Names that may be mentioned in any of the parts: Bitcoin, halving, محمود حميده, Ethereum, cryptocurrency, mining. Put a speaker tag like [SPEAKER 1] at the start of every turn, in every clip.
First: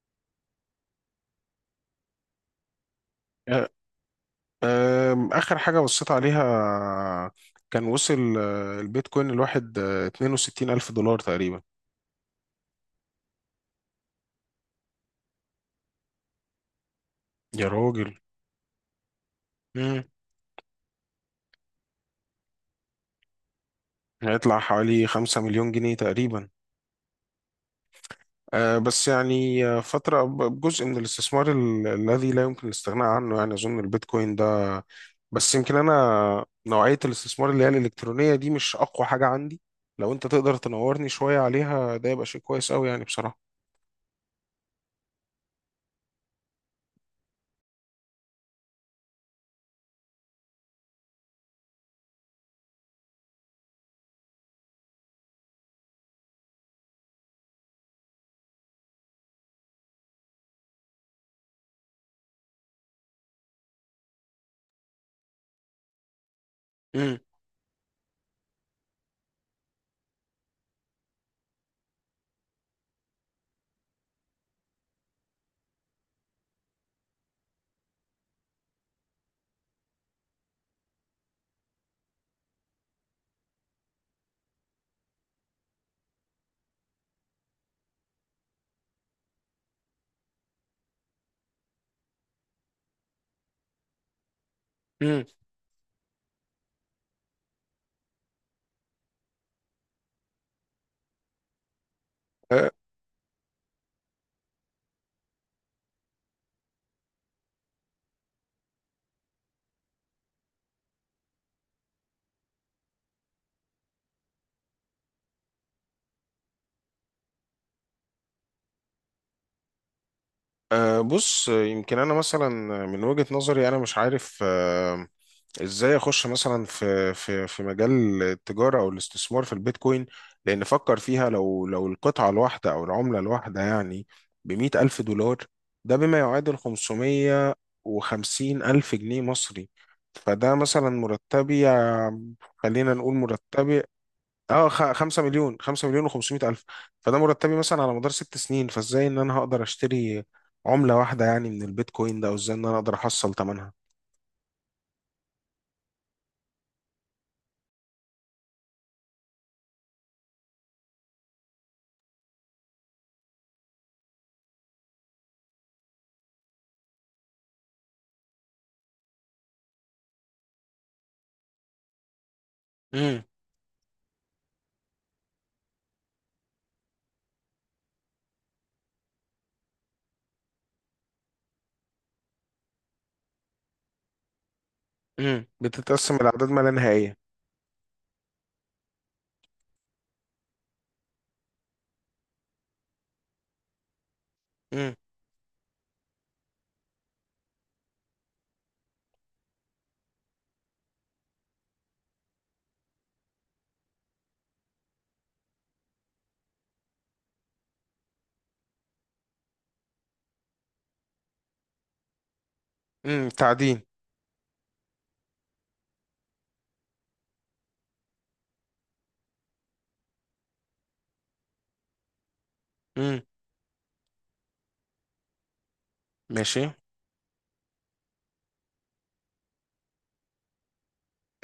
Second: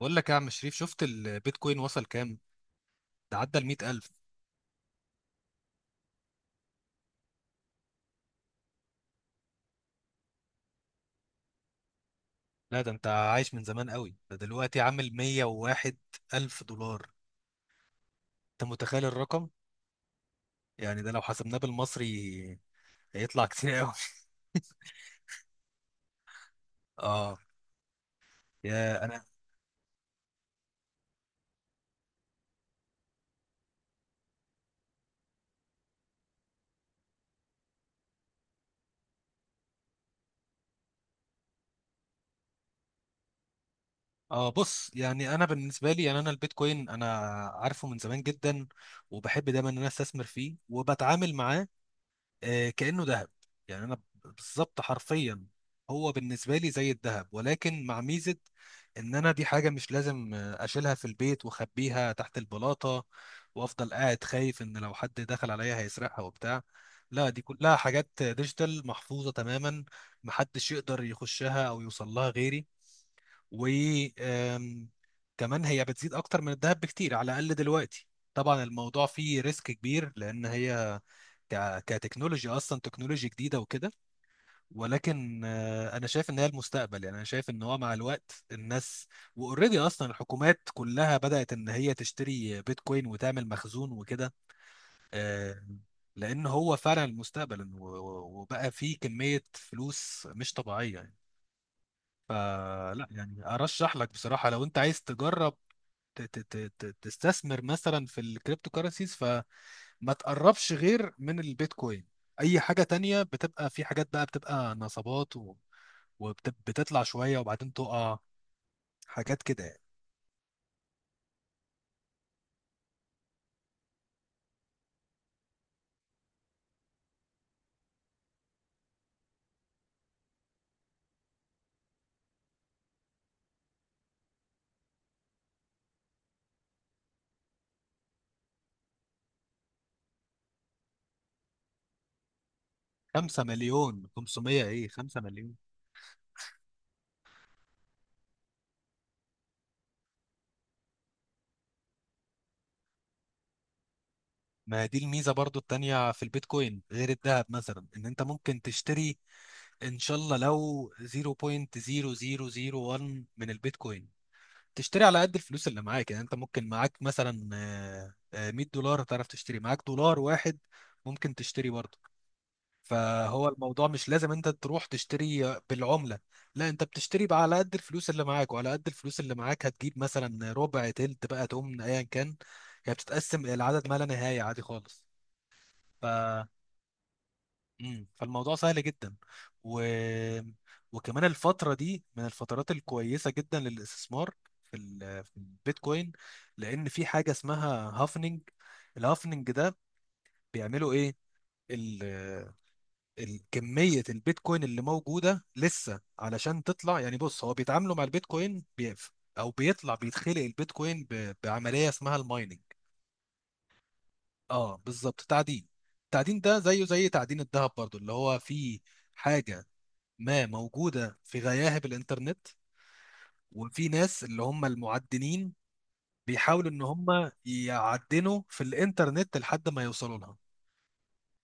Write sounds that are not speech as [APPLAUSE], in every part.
[SPEAKER 1] بقول لك يا عم شريف، شفت البيتكوين وصل كام؟ ده عدى ال
[SPEAKER 2] أه،
[SPEAKER 1] 100,000.
[SPEAKER 2] آخر حاجة بصيت عليها. كان وصل البيتكوين الواحد 62 ألف دولار تقريبا.
[SPEAKER 1] لا ده انت عايش من زمان قوي، ده دلوقتي عامل 101,000 ألف دولار.
[SPEAKER 2] يا راجل.
[SPEAKER 1] انت متخيل الرقم؟
[SPEAKER 2] مم.
[SPEAKER 1] يعني ده لو حسبناه بالمصري هيطلع كتير قوي.
[SPEAKER 2] هيطلع حوالي 5 مليون جنيه تقريبا.
[SPEAKER 1] [LAUGHS] اه. يا
[SPEAKER 2] بس
[SPEAKER 1] انا.
[SPEAKER 2] يعني فترة جزء من الاستثمار الذي لا يمكن الاستغناء عنه، يعني أظن البيتكوين ده. بس يمكن أنا نوعية الاستثمار اللي هي الإلكترونية دي مش أقوى حاجة عندي. لو أنت تقدر تنورني شوية عليها ده يبقى شيء كويس أوي يعني، بصراحة.
[SPEAKER 1] اه، بص يعني انا بالنسبه لي، يعني انا البيتكوين انا عارفه من زمان جدا، وبحب دايما ان انا استثمر فيه وبتعامل معاه. كأنه ذهب. يعني انا بالظبط حرفيا هو بالنسبه لي زي الذهب، ولكن مع ميزه ان انا دي حاجه مش لازم اشيلها في البيت واخبيها تحت البلاطه، وافضل قاعد خايف ان لو حد دخل عليا هيسرقها وبتاع.
[SPEAKER 2] مم.
[SPEAKER 1] لا دي كلها حاجات ديجيتال محفوظه تماما، محدش يقدر يخشها او يوصل لها غيري. و آم، كمان هي بتزيد اكتر من الذهب بكتير، على الاقل دلوقتي. طبعا الموضوع فيه ريسك كبير لان هي كتكنولوجيا اصلا تكنولوجيا جديده وكده، ولكن انا شايف ان هي المستقبل. يعني انا شايف ان هو مع الوقت الناس، واوريدي اصلا الحكومات كلها بدات ان هي تشتري بيتكوين وتعمل مخزون وكده. آه، لان هو فعلا المستقبل وبقى فيه كميه فلوس مش طبيعيه.
[SPEAKER 2] مم.
[SPEAKER 1] فلا يعني ارشح لك بصراحه لو انت عايز تجرب تستثمر مثلا في الكريبتو كارنسيز، فما تقربش غير من البيتكوين. اي حاجه تانية بتبقى، في حاجات بقى بتبقى نصبات، وبتطلع شويه وبعدين تقع، حاجات كده يعني.
[SPEAKER 2] أه، بص، يمكن انا مثلا من وجهة نظري انا مش عارف ازاي اخش مثلا في مجال التجارة او الاستثمار في البيتكوين. لان فكر فيها، لو القطعة الواحدة او العملة الواحدة يعني ب100 ألف دولار. ده بما يعادل 550 ألف جنيه مصري. فده مثلا مرتبي، خلينا نقول
[SPEAKER 1] 5
[SPEAKER 2] مرتبي.
[SPEAKER 1] مليون 500،
[SPEAKER 2] اه،
[SPEAKER 1] ايه 5
[SPEAKER 2] 5 مليون
[SPEAKER 1] مليون.
[SPEAKER 2] 5 مليون و500 الف. فده مرتبي مثلا على مدار 6 سنين. فازاي ان انا هقدر اشتري عملة واحدة يعني من البيتكوين ده، او ازاي ان انا اقدر احصل ثمنها.
[SPEAKER 1] ما دي الميزه برضو التانية في البيتكوين غير الذهب مثلا، ان انت ممكن تشتري ان شاء الله لو 0.0001 من البيتكوين. تشتري على قد الفلوس اللي معاك، يعني انت ممكن معاك مثلا $100 تعرف تشتري، معاك دولار واحد ممكن تشتري برضه.
[SPEAKER 2] امم.
[SPEAKER 1] فهو الموضوع مش لازم انت تروح تشتري بالعملة، لا انت بتشتري بقى على قد الفلوس اللي معاك، وعلى قد الفلوس اللي معاك هتجيب مثلا ربع تلت بقى، تقوم ايا كان. هي بتتقسم العدد ما لا نهاية عادي خالص. ف
[SPEAKER 2] بتتقسم الاعداد ما لا نهائية.
[SPEAKER 1] مم. فالموضوع سهل جدا. و... وكمان الفترة دي من الفترات الكويسة جدا للاستثمار في
[SPEAKER 2] امم.
[SPEAKER 1] ال... في البيتكوين، لأن في حاجة اسمها هافنج. الهافنج ده بيعملوا إيه؟ ال... كمية البيتكوين اللي موجودة لسه علشان تطلع، يعني بص هو بيتعاملوا مع البيتكوين أو بيطلع بيتخلق البيتكوين بعملية اسمها المايننج.
[SPEAKER 2] تعدين.
[SPEAKER 1] اه بالظبط تعدين. التعدين ده زيه زي تعدين الذهب برضو، اللي هو فيه حاجة ما موجودة في غياهب الإنترنت،
[SPEAKER 2] امم.
[SPEAKER 1] وفي ناس اللي هم المعدنين
[SPEAKER 2] ماشي.
[SPEAKER 1] بيحاولوا إن هم يعدنوا في الإنترنت لحد ما يوصلوا لها.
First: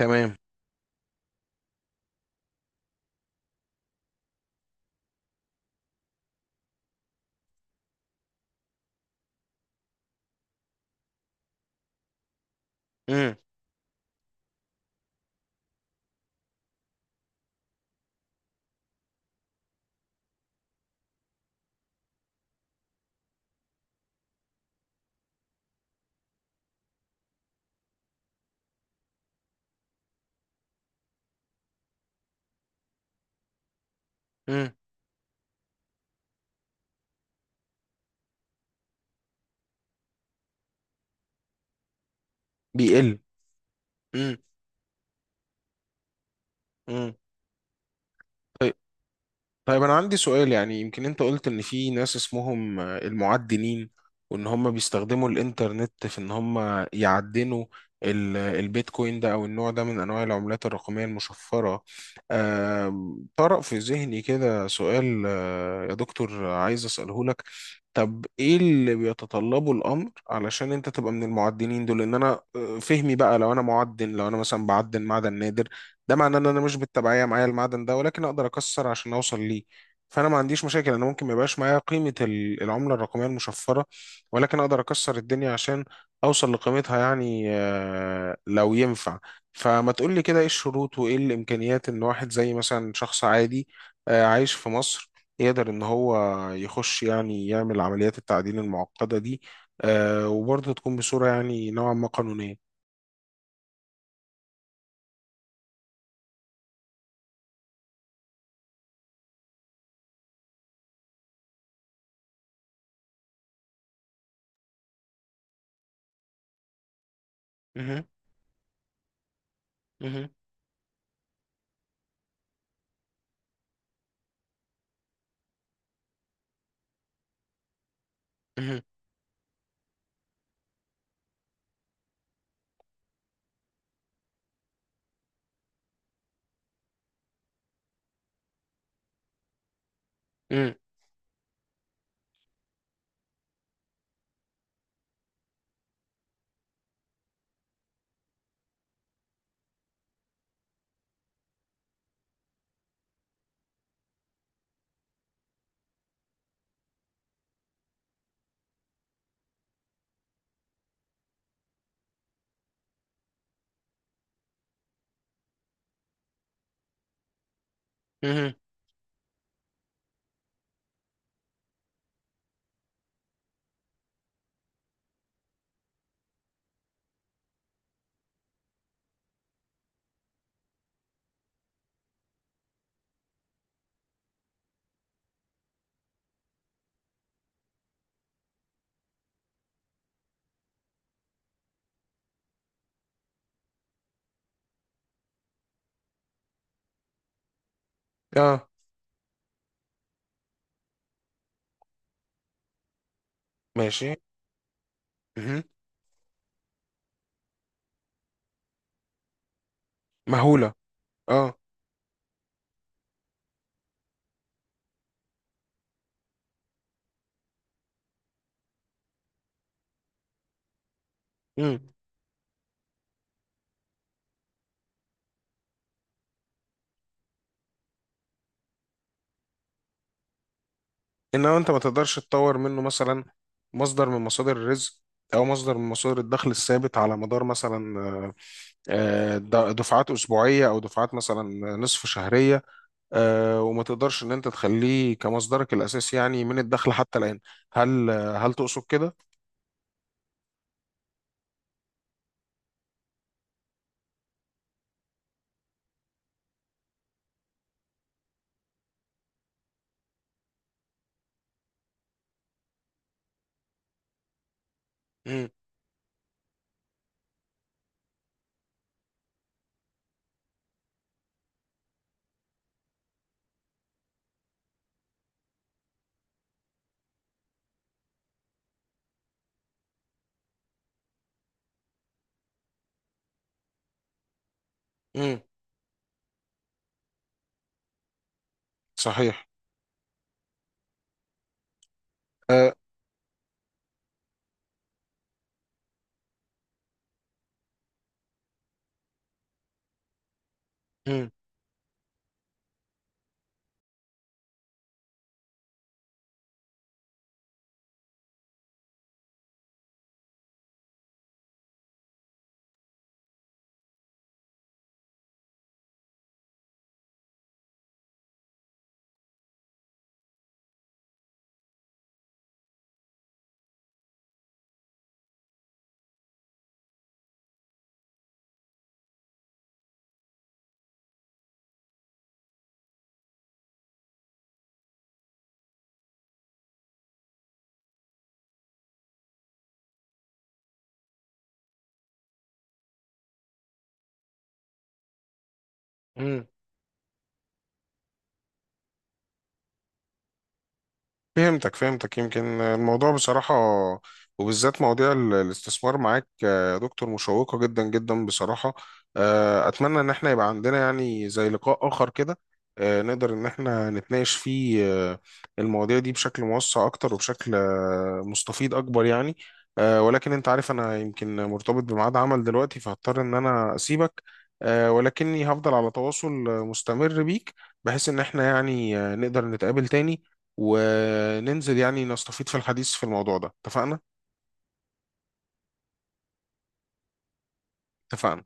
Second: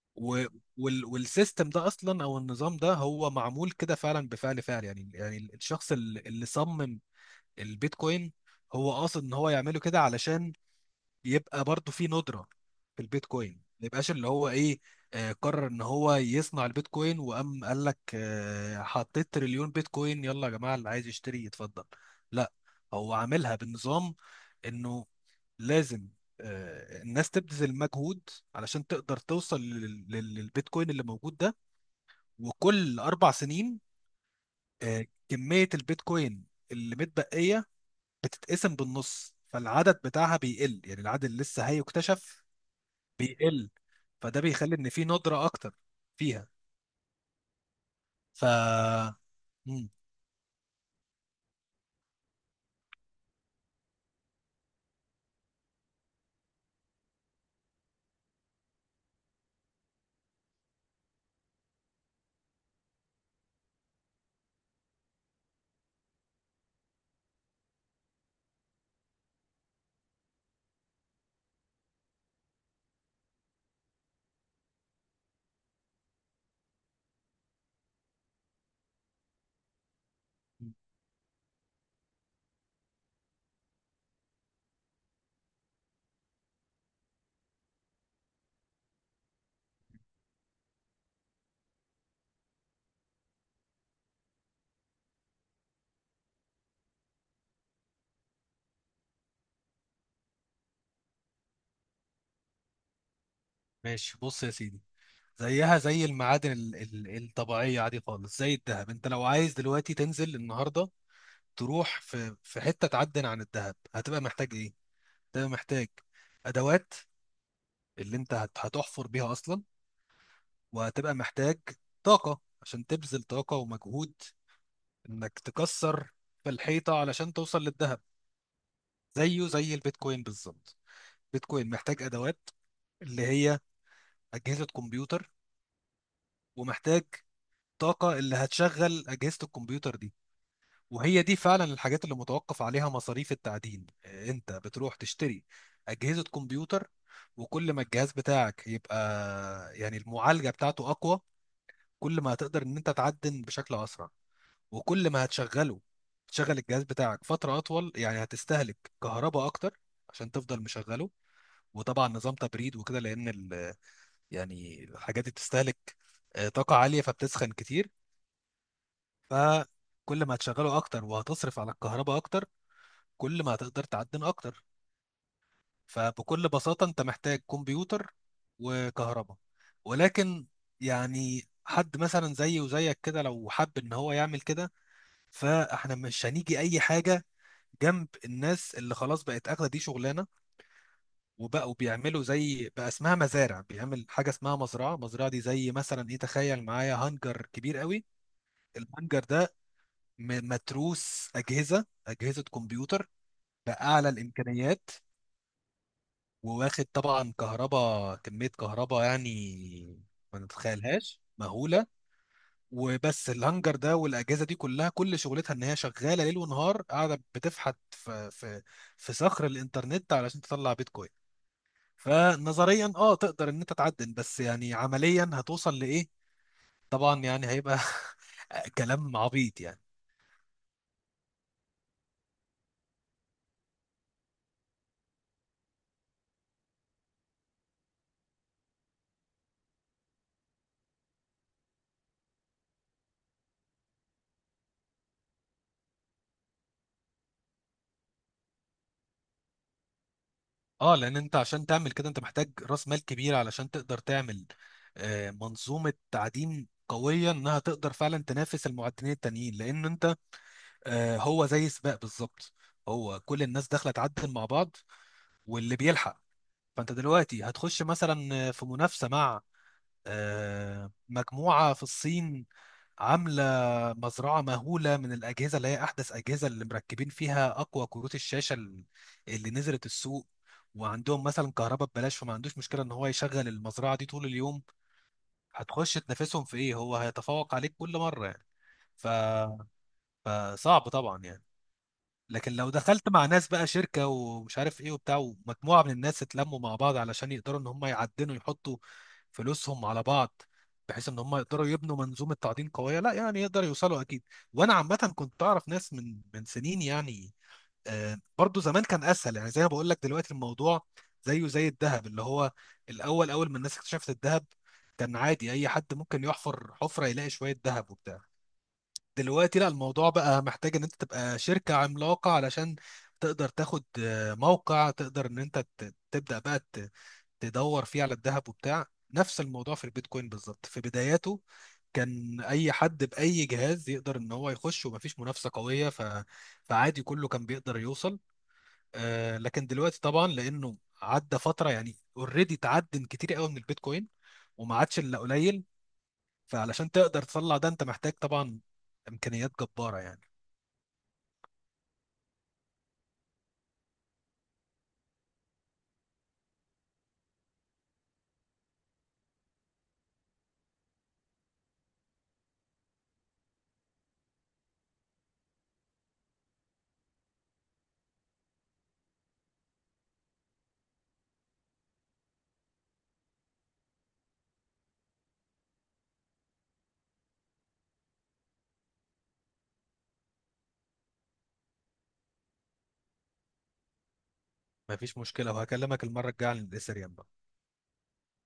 [SPEAKER 2] تمام.
[SPEAKER 1] و... والسيستم ده أصلا أو النظام ده هو معمول كده فعلا بفعل فعل، يعني يعني الشخص اللي صمم البيتكوين هو قاصد إن هو يعمله كده علشان يبقى برضو في ندرة في
[SPEAKER 2] امم.
[SPEAKER 1] البيتكوين، ما يبقاش اللي هو ايه، قرر ان هو يصنع البيتكوين وقام قال لك حطيت تريليون بيتكوين يلا يا جماعة اللي عايز يشتري يتفضل. لا، هو عاملها بالنظام انه لازم الناس تبذل مجهود علشان تقدر توصل للبيتكوين اللي موجود ده. وكل اربع سنين
[SPEAKER 2] امم.
[SPEAKER 1] كمية البيتكوين اللي متبقية بتتقسم بالنص، فالعدد بتاعها بيقل، يعني العدد اللي لسه هيكتشف
[SPEAKER 2] بيقل.
[SPEAKER 1] بيقل.
[SPEAKER 2] امم.
[SPEAKER 1] فده بيخلي ان في ندرة اكتر فيها.
[SPEAKER 2] امم.
[SPEAKER 1] ف
[SPEAKER 2] طيب،
[SPEAKER 1] مم.
[SPEAKER 2] أنا عندي سؤال. يعني يمكن أنت قلت إن في ناس اسمهم المعدنين، وإن هم بيستخدموا الإنترنت في إن هم يعدنوا البيتكوين ده، أو النوع ده من أنواع العملات الرقمية المشفرة. طرأ في ذهني كده سؤال، يا دكتور، عايز أسأله لك. طب إيه اللي بيتطلبه الأمر علشان أنت تبقى من المعدنين دول؟ إن أنا فهمي بقى، لو أنا معدن، لو أنا مثلا بعدن معدن نادر، ده معناه ان انا مش بالتبعيه معايا المعدن ده، ولكن اقدر اكسر عشان اوصل ليه. فانا ما عنديش مشاكل، انا ممكن ما يبقاش معايا قيمه العمله الرقميه المشفره، ولكن اقدر اكسر الدنيا عشان اوصل لقيمتها، يعني لو ينفع. فما تقول لي كده، ايه الشروط وايه الامكانيات ان واحد زي مثلا شخص عادي عايش في مصر يقدر ان هو يخش يعني يعمل عمليات التعدين المعقده دي، وبرضه تكون بصوره يعني نوعا ما قانونيه.
[SPEAKER 1] ماشي بص يا سيدي، زيها زي المعادن الطبيعية عادي خالص. زي الذهب، انت لو عايز دلوقتي تنزل النهاردة تروح في حتة تعدن عن الذهب هتبقى محتاج ايه؟ هتبقى محتاج ادوات
[SPEAKER 2] مهم.
[SPEAKER 1] اللي انت هتحفر بيها اصلا،
[SPEAKER 2] مهم.
[SPEAKER 1] وهتبقى محتاج طاقة عشان تبذل طاقة ومجهود انك تكسر في الحيطة علشان توصل للذهب.
[SPEAKER 2] مهم.
[SPEAKER 1] زيه زي البيتكوين بالظبط، بيتكوين محتاج ادوات اللي هي اجهزه كمبيوتر، ومحتاج طاقه اللي هتشغل اجهزه الكمبيوتر دي.
[SPEAKER 2] مهم.
[SPEAKER 1] وهي دي فعلا الحاجات اللي متوقف عليها مصاريف التعدين. انت بتروح تشتري اجهزه كمبيوتر، وكل ما الجهاز بتاعك يبقى يعني المعالجه بتاعته اقوى، كل ما هتقدر ان انت تعدن بشكل اسرع. وكل ما هتشغله، تشغل الجهاز بتاعك فتره اطول، يعني هتستهلك كهرباء اكتر عشان تفضل مشغله، وطبعا نظام تبريد وكده، يعني الحاجات دي بتستهلك طاقة عالية فبتسخن كتير.
[SPEAKER 2] مهم.
[SPEAKER 1] فكل ما هتشغله أكتر وهتصرف على الكهرباء أكتر، كل ما هتقدر تعدن أكتر. فبكل بساطة أنت محتاج كمبيوتر وكهرباء. ولكن يعني حد مثلا زيي وزيك كده لو حب إن هو يعمل كده، فإحنا مش هنيجي أي حاجة جنب الناس اللي خلاص بقت اخده دي شغلانه، وبقوا بيعملوا زي بقى اسمها مزارع، بيعمل حاجه اسمها مزرعه. مزرعه دي زي مثلا ايه، تخيل معايا هانجر كبير قوي.
[SPEAKER 2] اه.
[SPEAKER 1] الهانجر ده متروس اجهزه كمبيوتر باعلى
[SPEAKER 2] ماشي.
[SPEAKER 1] الامكانيات،
[SPEAKER 2] مهم.
[SPEAKER 1] وواخد طبعا كهرباء، كميه كهرباء يعني ما
[SPEAKER 2] مهولة.
[SPEAKER 1] نتخيلهاش،
[SPEAKER 2] اه.
[SPEAKER 1] مهوله. وبس الهانجر ده والاجهزه دي كلها كل شغلتها ان هي شغاله ليل ونهار، قاعده بتفحت في في صخر الانترنت علشان تطلع بيتكوين.
[SPEAKER 2] مم.
[SPEAKER 1] فنظريا اه تقدر ان انت تعدل، بس يعني عمليا هتوصل لايه؟ طبعا يعني هيبقى [LAUGHS] كلام عبيط يعني.
[SPEAKER 2] انما انت ما تقدرش تطور منه مثلا مصدر من مصادر الرزق او مصدر من مصادر الدخل الثابت على مدار مثلا دفعات اسبوعيه او دفعات مثلا نصف شهريه، وما تقدرش ان انت تخليه كمصدرك الاساسي يعني من الدخل حتى الان. هل تقصد كده؟
[SPEAKER 1] اه لان انت عشان تعمل كده انت محتاج راس مال كبير علشان تقدر تعمل منظومه تعدين قويه انها تقدر فعلا تنافس المعدنين التانيين، لان انت، هو زي سباق بالظبط، هو كل الناس داخله تعدل مع بعض
[SPEAKER 2] مم.
[SPEAKER 1] واللي بيلحق. فانت دلوقتي هتخش مثلا في منافسه مع مجموعة في الصين عاملة مزرعة مهولة من الأجهزة اللي هي أحدث أجهزة، اللي مركبين فيها أقوى كروت الشاشة اللي نزلت السوق، وعندهم مثلا كهرباء ببلاش فما عندوش مشكلة إن هو يشغل المزرعة دي طول اليوم.
[SPEAKER 2] مم.
[SPEAKER 1] هتخش تنافسهم في إيه، هو هيتفوق عليك كل مرة يعني. ف...
[SPEAKER 2] صحيح.
[SPEAKER 1] فصعب طبعا يعني. لكن لو
[SPEAKER 2] آه.
[SPEAKER 1] دخلت مع ناس بقى شركة ومش عارف ايه وبتاع، ومجموعة من الناس اتلموا مع بعض علشان يقدروا ان هم يعدنوا، يحطوا فلوسهم على بعض بحيث ان
[SPEAKER 2] مم.
[SPEAKER 1] هم يقدروا يبنوا منظومة تعدين قوية، لا يعني يقدروا يوصلوا اكيد. وانا عامة كنت اعرف ناس من سنين يعني، آه برضو زمان كان اسهل. يعني زي ما بقول لك دلوقتي الموضوع زيه زي الذهب، اللي هو الاول، اول ما الناس اكتشفت الذهب كان عادي اي حد ممكن يحفر حفرة يلاقي شوية ذهب وبتاع. دلوقتي لا، الموضوع بقى محتاج ان انت تبقى شركة عملاقة علشان تقدر تاخد موقع تقدر ان انت تبدأ بقى تدور فيه على الذهب وبتاع. نفس الموضوع في البيتكوين بالظبط، في بداياته كان اي حد باي جهاز يقدر ان هو يخش ومفيش منافسة قوية، ف... فعادي كله كان بيقدر يوصل. لكن دلوقتي طبعا لانه عدى فترة يعني، اوريدي اتعدم كتير قوي من البيتكوين وما عادش الا قليل.
[SPEAKER 2] مم.
[SPEAKER 1] فعلشان تقدر تطلع ده انت محتاج طبعا امكانيات جبارة يعني.
[SPEAKER 2] فهمتك فهمتك، يمكن الموضوع بصراحة، وبالذات مواضيع الاستثمار معاك يا دكتور مشوقة جدا جدا، بصراحة. أتمنى إن احنا يبقى عندنا يعني زي لقاء آخر كده، نقدر إن احنا نتناقش فيه آه، المواضيع دي بشكل موسع أكتر وبشكل مستفيض أكبر يعني. ولكن أنت عارف أنا يمكن مرتبط بميعاد عمل دلوقتي، فهضطر إن أنا أسيبك. ولكني هفضل على تواصل مستمر بيك، بحيث إن احنا يعني نقدر نتقابل تاني وننزل يعني نستفيد في الحديث في الموضوع ده. اتفقنا؟
[SPEAKER 1] مفيش مشكلة، وهكلمك المرة الجاية عن الإثريوم.
[SPEAKER 2] اتفقنا